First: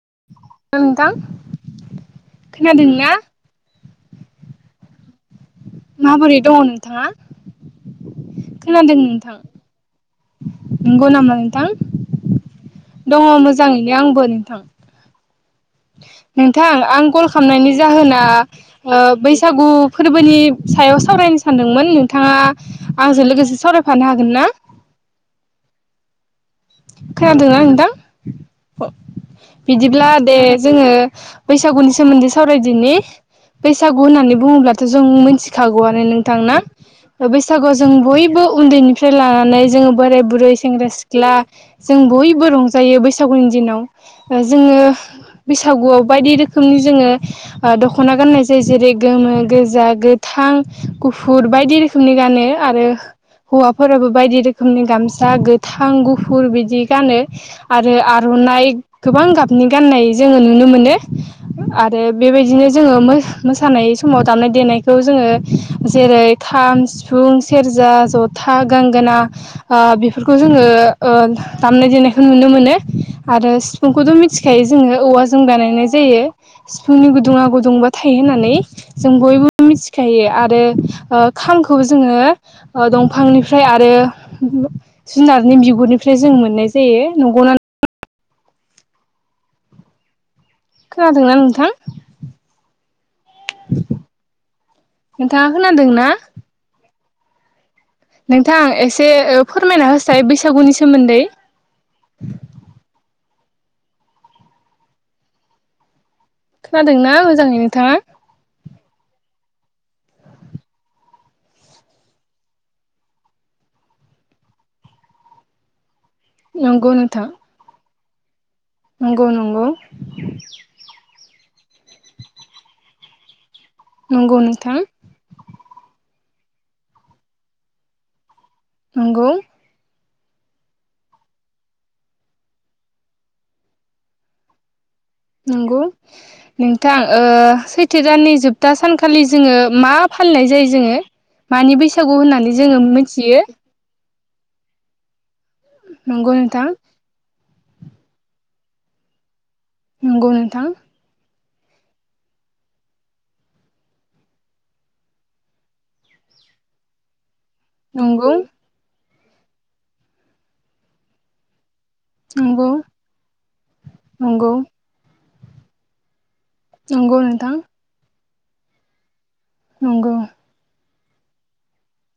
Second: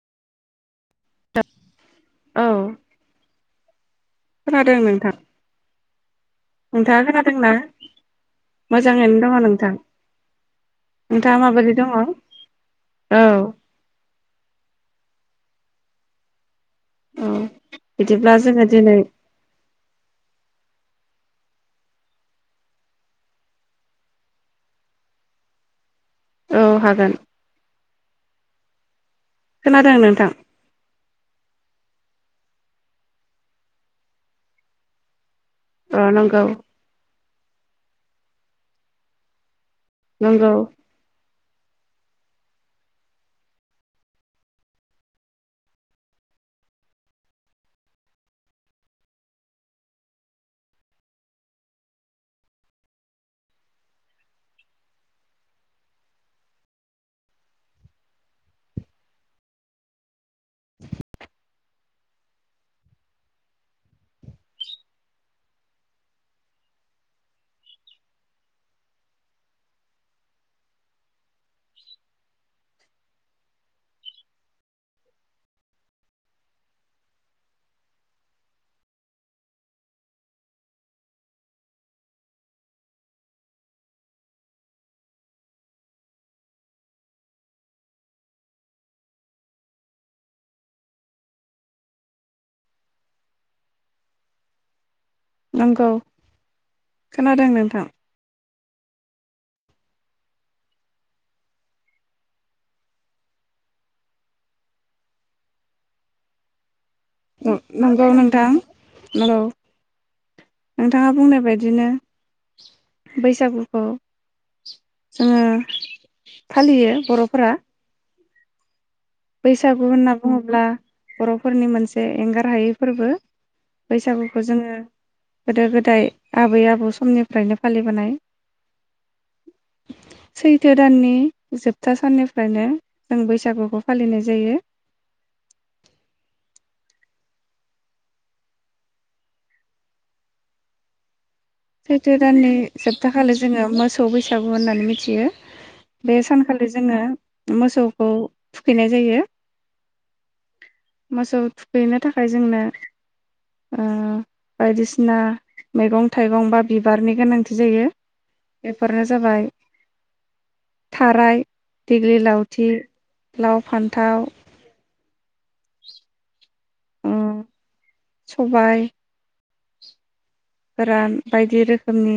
[inaudible] Hello नोंथां औ खोनादोंना खोनादों नोंथां माबोरै दङ नोंथाङा खोनादों मोजाङैनो दङ नोंथां नंगौ नामा नोंथाङा नोंथां माबोरै दङ औ औ दङ मोजाङैनो आंबो नोंथां नोंथां आं कल खालामनायनि जाहोना बिदिब्ला जोङो दिनै बैसागु फोरबोनि सायाव सावरायनो सानदोंमोन नोंथाङा आंजों लोगोसे सावरायफानो हागोन ना। औ हागोन खोनादोंना नोंथां। [inaudible] खोनादों बिदिब्ला नोंथां दे जोङो बैसागुनि सोमोन्दै सावरायदिनि बैसागु होननानै बुङोब्लाथ' जों मिथि खागौआनो अ नंगौ नोंथांना बैसागुआव जों बयबो उन्दैनिफ्राय लानानै जोङो बोराइ नंगौ बुरै सेंग्रा-सिख्ला। जों बयबो रंजायो बैसागुनि दिनाव जोङो बैसागुआव बायदि रोखोमनि जोङो दख'ना गाननाय जायो जेरै गोमो गोजा गोथां गुफुर बायदि रोखोमनि गानो आरो हौवाफोराबो बायदि रोखोमनि गामसा गोथां गुफुर। फुर बिदि गानो आरो आर'नाइ गोबां गाबनि गाननाय जोङो नुनो मोनो। आरो बेबायदिनो जोङो मोसानाय समाव दामनाय देनायखौ जोङो जेरै खाम, सिफुं, सेरजा, जथा गंगोना बेफोरखौ जोङो। दामनाय देनायखौ नुनो मोनो आरो सिफुंखौथ' मिथिखायो जोङो औवाजों बानायनाय जायो सिफुंनि गुदुङा गुदुंबा थायो होननानै जों बयबो मिथिखायो आरो खामखौबो जोङो दंफांनिफ्राय आरो जुनारनि बिगुरनिफ्राय। ओंख्रि जों मोननाय जायो नंगौना? खोनादोंना नोंथां? नोंथाङा खोनादों नंगौ ना? खोनादों नोंथां नोंथां एसे फोरमायना होसाय बैसागुनि सोमोन्दै। खोनादोंना मोजाङै नोंथाङा नंगौ नोंथां औ। नोंथाङा बुंनाय बायदिनो बैसागुखौ जोङो नंगौ फालियो नोंथां बर'फोरा। नंगौ नंगौ बैसागु होनना बुङोब्ला बर'फोरनि मोनसे एंगार हायै फोरबो नंगौ बैसागुखौ नोंथां जोङो गोदो गोदाय आबै आबौ समनिफ्रायनो फालिबोनाय। नोंगौ। सैथो दाननि जोबथा साननिफ्रायनो जों बैसागुखौ फालिनाय जायो नंगौ नोंथां ओ सैथो दाननि जोबथा सानखालि जोङो मा फालिनाय जायो जोङो? मानि बैसागु होननानै जोङो मिथियो खौ बैसागु होननानै मिथियो। बे नंगौ नोंथां सानखालि जोङो मोसौखौ थुखैनाय जायो। नंगौ नोंथा मोसौ थुखैनो थाखाय जोंनो ओ बायदिसिना मैगं था थाइगं बा बिबारनि गोनांथि जायो नंगौ बेफोरनो जाबाय थाराय दिेग्लि नंगौ लावथि लाव फान्थाव नंगौ उम नंगौ नोंथां। सबाय नंगौ गोरान बायदि रोखोमनि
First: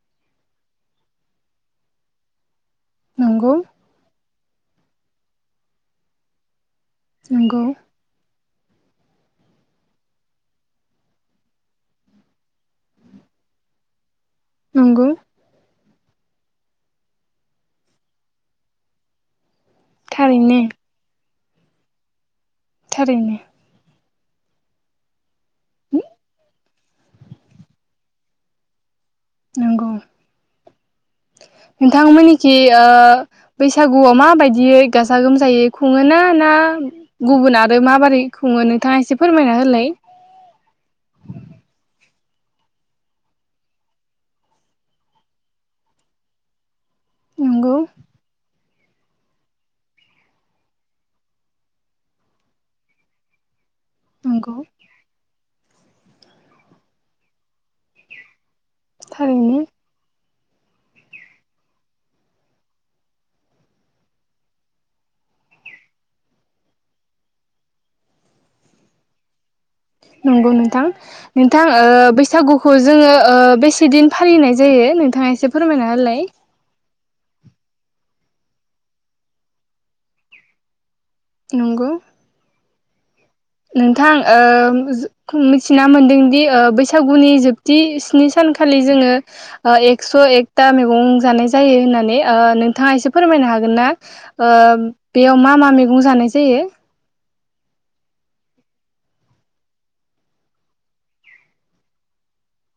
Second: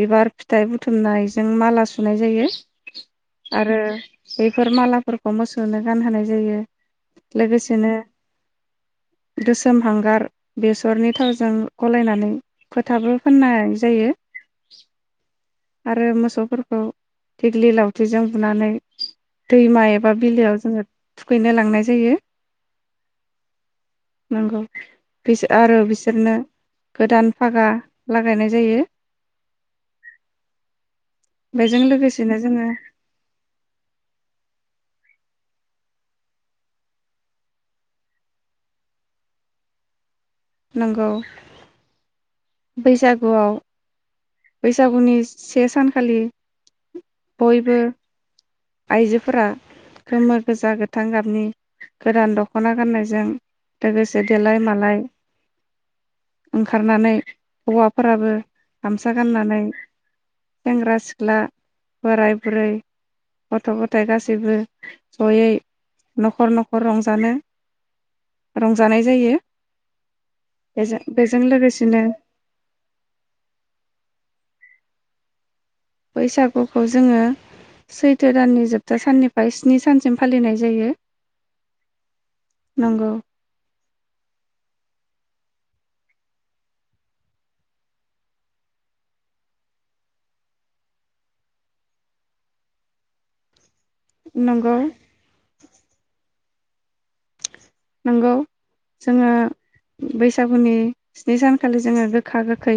बिबार फिथाइ बुथुमनायजों माला सुनाय जायो नंगौ आरो बेफोर मालाफोरखौ मोसौनो गानहोनाय जायो नंगौ लोगोसेनो गोसोम हांगार बेसरनि थावजों गलायनानै फोथाबो फोननाय जायो नंगौ आरो मोसौफोरखौ देग्लि लावथिजों बुनानै दैमा एबा थारैनो बिलोआव जोङो थुखैनो लांनाय जायो। थारैनो। नोंगौ। बिस आरो बिसोरनो गोदान फागा लागायनाय जायो। नोंगौ। बेजों लोगोसेनो नोंथांमोननिखि जोङो ओ बैसागुआव माबायदियै गाजा गोमजायै खुङो ना ना गुबुन आरो माबारै खुङो नोंथाङा एसे फोरमायना होलाय। नोंगौ। बैसागुआव बैसागुनि से सानखालि बयबो नंगौ आइजोफोरा गोमो गोजा गोथां गाबनि गोदान दखना गाननायजों लोगोसे नंगौ देलाय मालाय ओंखारनानै हौवाफोराबो सा थारैनो गाननानै सेंग्रा सिख्ला बोराय बुरै गथ गथाइ गासैबो जयै नखर नखर रंजानो रंजानाय जायो। नंगौ नोंथां बेजों बेजों नोंथां ओ लोगोसेनो बैसागुखौ जोङो ओ बेसेदिन फालिनाय जायो नोंथाङा एसे फोरमायना होलाय। खौ जोङो सैथो दाननि जोबथा साननिफ्राय स्नि सानसिम फालिनाय जायो। नंगौ नोंगौ। नोंथां ओ मिथिना मोनदोंदि ओ बैसागुनि जोबथि स्नि सानखालि जोङो ओ एक्स एकता मैगं जानाय जायो होननानै ओ नोंथाङा एसे फोरमायनो हागोन ना? ओ नंगौ बेयाव मा मा मेगं जानाय जायो नंगौ जोङो बैसागुनि स्नि सानखालि जोङो गोखा गोखै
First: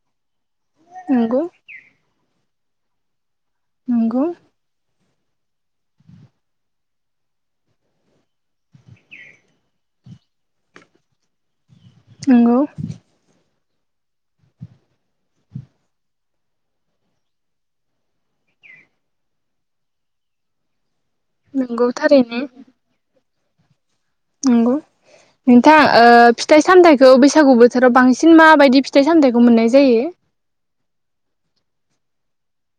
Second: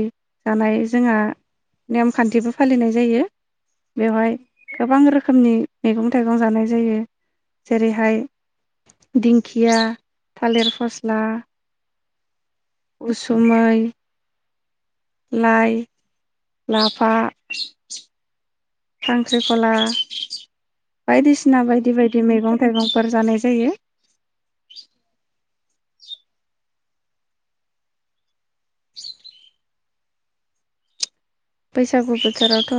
जानाय जोंहा नंगौ नेमखान्थिबो फालिनाय जायो। नंगौ बेवहाय गोबां रो खोमनि मैगं थाइगं जानाय जायो जेरैहाय दिंखिया थालिर फस्ला नंगौ उसुमै [inaudible] लाइ लाफा खांख्रिखला बायदिसिना नंगौ बायदि बायदि थारैनो मैगं थाइगंफोर जानाय जायो नंगौ नोंथां ओ फिथाइ सामथाइखौ बैसागु बोथोराव बांसिन माबायदि फिथाइ सामथाइखौ मोननाय जायो? बैसागु बोथोरावथ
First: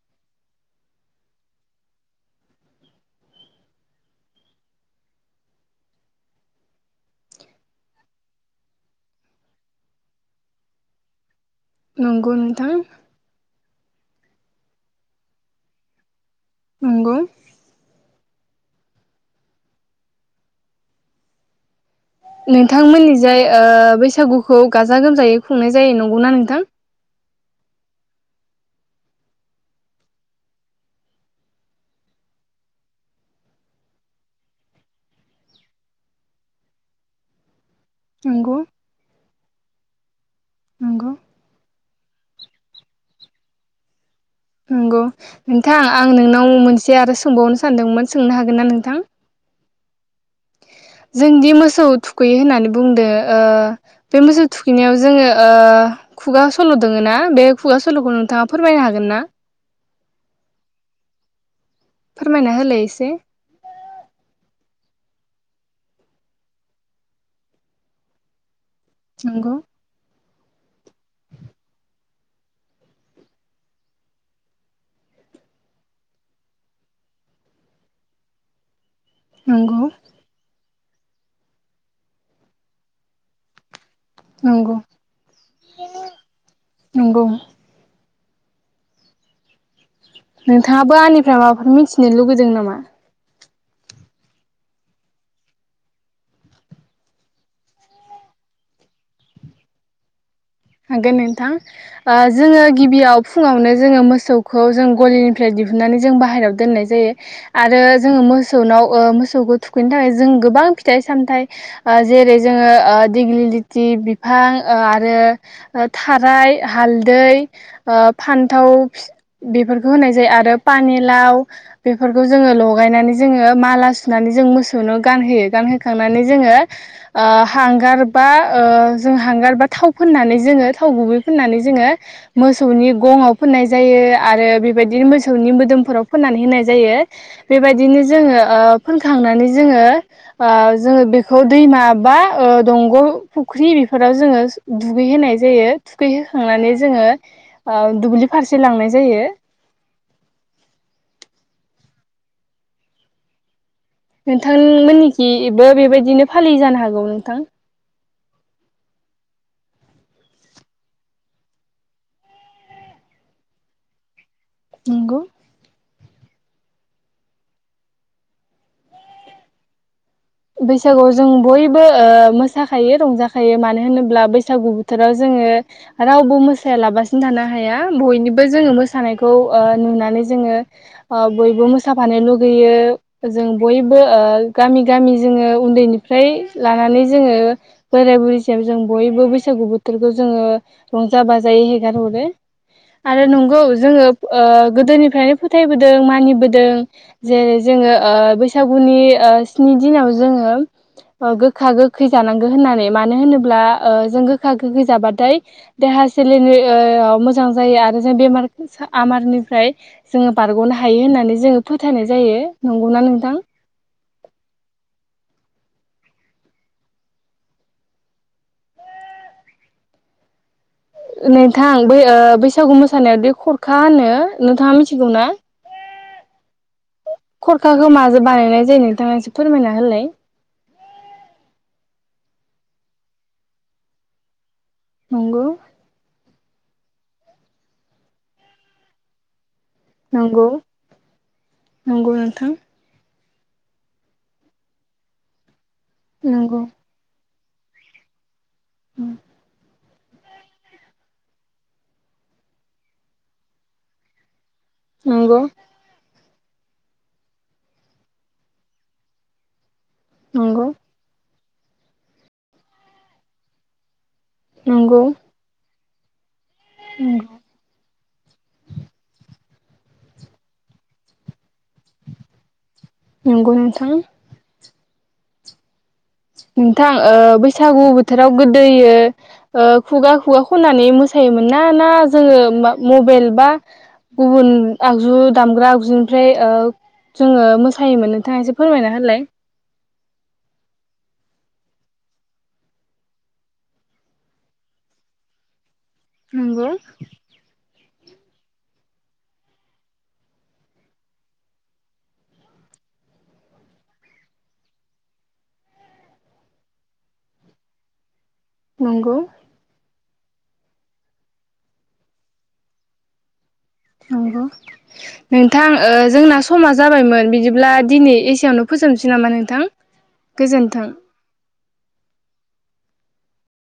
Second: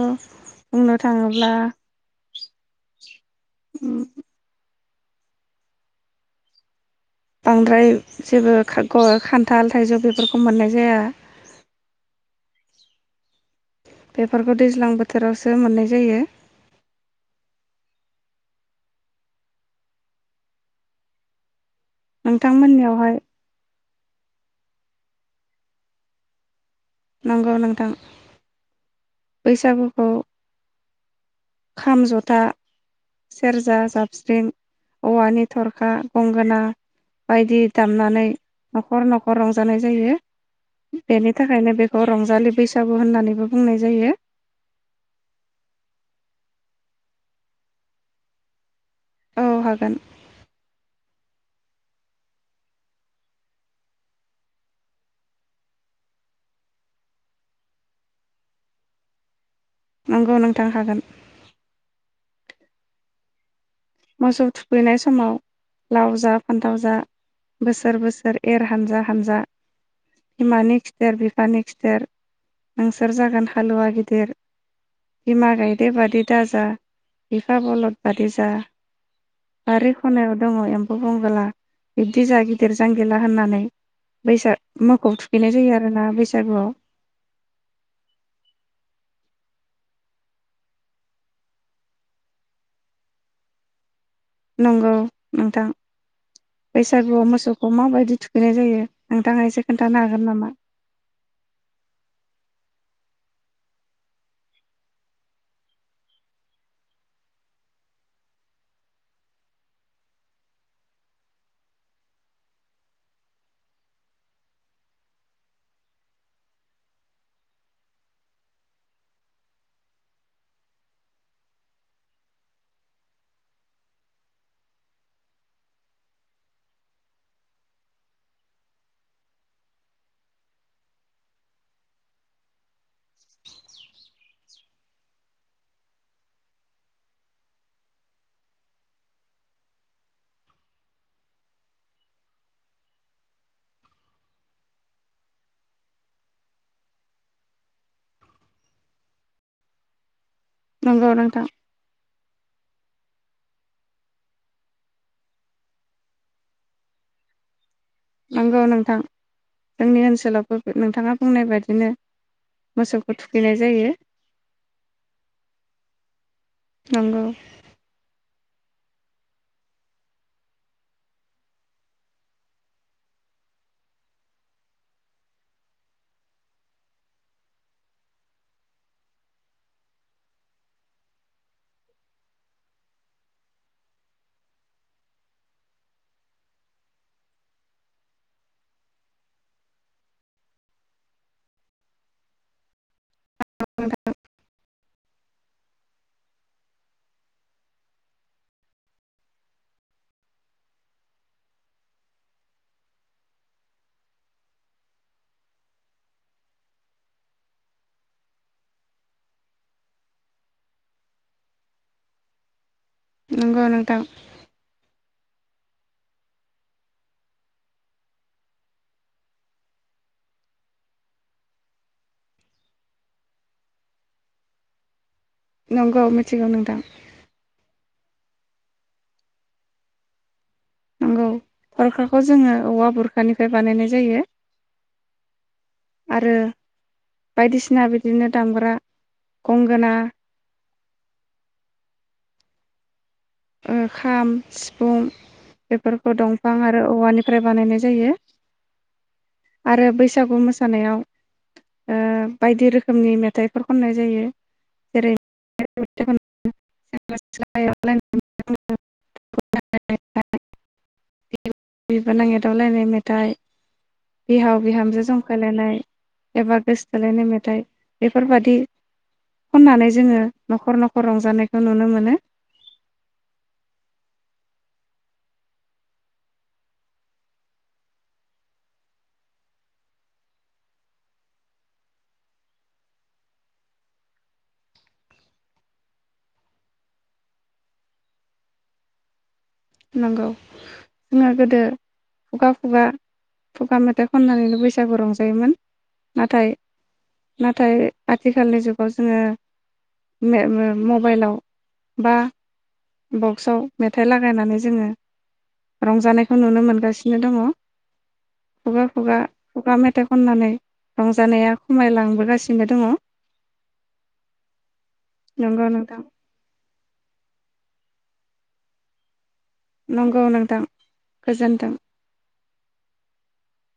बुंनो थाङोब्ला उम बांद्राय जेबो खा ग खान्थाल थाइजौ बेफोरखौ मोननाय जाया। नंगौ नोंथां। बेफोरखौ दैज्लां बोथोरावसो मोननाय जायो। नंगौ। नोंथांमोननियावहाय नोंथांमोननिजाय ओ बैसागुखौ गाजा गोमजायै खुंनाय जायो नंगौना नोंथां? नंगौ नोंथां। बैसागुखौ खाम, जथा, सेरजा, जाबस्रिं औवानि थरखा गंगोना बायदि--। दामनानै नंगौ नखर नखर गरंजानाय जायो। नंगौ बेनि थाखायनो बे अ रंजालि बैसागु होननानैबो बुंनाय--। जोङो। नंगौ नोंथां आं नोंनाव मोनसे आरो सोंबावनो सानदोंमोन सोंनो हागोनना नोंथां? औ हागोन। जोंदि मोसौ थुखैयो होननानै बुंदो ओ बे मोसौ थुखैनायाव जोङो ओ खुगा सल दोङना बे खुगा सलखौ नोंथाङा फोरमायनो हागोन ना? नंगौ नोंथां हागोन। फोरमायना होलाय इसे। मोसौ थुखैनाय समाव लाव जा फान्थाव जा बोसोर बोसोर ए एर हानजा हानजा। नंगौ बिमानि खिथेर बिफानि खिथेर नोंसोर जागोन हालुवा गिदिर बिमा गायदे बादि दाज जा बिफा बलद बादि जा । नंगौ बारि खनायाव दङ एम खौ बुंबोला बिब्दि जा गिदिर जांगिला होननानै। बैसा नंगौ मोखौ थुखैनाय जायो आरोना बैसागुआव। नंगौ नोंथाङाबो आंनिफ्राय माबाफोर मिन्थिनो लुगैदों नामा? नंगौ नोंथां बैसागुआव मोसौखौ माबायदि थुखैनाय जायो नोंथाङा एसे खोन्थानो हागोन नामा? हागोन नोंथां ओ जोङो गिबियाव फुङावनो जोङो मोसौखौ जों गलिनिफ्राय दिहुनन्नानै जों बाहेरायाव दोननाय जायो आरो जोङो मोसौनाव ओ मोसौखौ थुखैनो थाखाय जों गोबां फिथाइ सामथाइ ओ जेरै जोङो ओ दिग्लि लिटि बिफां ओ आरो। थाराय हालदै ओ फान्थाव फि बेफोरखौ होनाय जायो आरो पानेलाव बेफोरखौ जोङो लगायनानै जोङो माला सुनानै जों मोसौनो गानहोयो गानहोखांनानै जोङो ओ हांगार बा ओ जों हांगार बा थाव। फोननानै जोङो थाव गुबै फोननानै जोङो मोसौनि गङाव फोननाय जायो आरो बेबायदि मोसौनि मोदोमफोराव फोननानै होनाय जायो बेबायदिनो जोङो ओ फोनखांनानै जोङो ओ जोङो बेखौ दैमा बा ओ दंग फुख्रि बेफोराव जोङो दुगै होनाय जायो थुखौहीखांनानै जोङो ओ दुब्लि फारसे लांनाय जायो। नंगौ नोंथां। नोंथांमोननिखिबो बेबायदिनो फालिययो जानो हागौ नोंथां। नंगौ नोंथां जोंनि ओनसोलावबो बे नोंथाङा बुंनाय बादिनो मोसौखौ थुखैनाय जायो। नंगौ। नंगौ। बैसागुआव जों बयबो ओ मोसाखायो रंजाखायो मानो होनोब्ला बैसागु बोथोराव जोङो रावबो मोसायालाबासिनो थानो हाया बयनिबो जोङो मोसानायखौ ओ नुनानै जोङो ओ बयबो मोसाफानो लुगैयो जों बयबो ओ गामि गामि जोङो उन्दैनिफ्राय लानानै जोङो बोराय बुरै सिम जों बयबो बैसागु बोथोरखौ जोङो रंजा बाजायै हेगार हरो। आरो नंगौ जोङो ओ। गोदोनिफ्रायनो फोथायबोदों मानिबोदों जेरै जोङो ओ बैसागुनि ओ बिनि दिनाव जोङो ओ गोखा गोखै जानांगौ होननानै ओ मानो होनोब्ला ओ जों गोखा गोखै जाबाथाय देहा सोलेरनि ओ आव मोजां जायो आरो जों बेमार आमारनिफ्राय जोङो बारगनो हायो होननानै जोङो फोथायनाय जायो। नंगौना नोंथां नंगौ नोंथां। नोंथां बै ओ बैसागु मोसानाया दि खरखा होनो नोंथाङा मिथिगौ ना? नंगौ मिथिगौ नों खरखाखौ मा बानायनाय जायो नोंथाङा एसे फोरमायना होलाय। नंगौ थरखाखौ जोङो औवा बुरखानिफ्राय बानायनाय जायो। नंगौ आरो बायदिसिना बिदिनो दामग्रा गंगोना नंगौ नंगौ नोंथां। नोंथां खाम सिफुं बेफोरखौ दंफां नंगौ आरो औवानि औवानिफ्राइ बानायनाय जायो। औ आरो बैसागु मोसानायाव ओ बायदि रोखोमनि मेथाइफोर खननाय जायो। जेरै नंगौ [inaudible] [unintelligible] नंगौ बि बिबोनां एदावलायनाय मेथाइ बिहाव नंगौ बिहामजो जंखायलायनाय एबा नंगौ गोसोथोलायनाय मेथाइ बेफोरबादि खननानै जोङो न'खर न'खर रंजानायखौ नुनो मोनो। नंगौ नोंथां। नोंथां ओ बैसागु बोथोराव गोदोयो ओ खुगा खुगा खननानै मोसायोमोन ना ना जोङो मबाइल बा गुबुन आगजु दामग्रा आगजुनिफ्राय ओ जोङो मोसायोमोन नोंथाङा एसे फोरमायना होनलाय। नंगौ जोङो गोदो खुगा खुगा, खुगा मेथाइ खननानैनो बैसागु रंजायोमोन। नाथाय नंगौ नाथाय आथिखालनि जुगाव जोङो मे-मे-मबाइलाव बा बक्सआव मेथाइ लागायनानै जोङो रंजानायखौ नुनो मोनगासिनो दङ। खुगा नंगौ खुगा खुगा मेथाइ खननानै रंजानाया खमायलांबोगासिनो दङ। नंगौ नोंथां ओ जोंना समा जाबायमोन बिदिब्ला दिनै एसेयावनो फोजोबनोसै नामा नोंथां नंगौ नांथां गोजोन्थों गोजोनथों।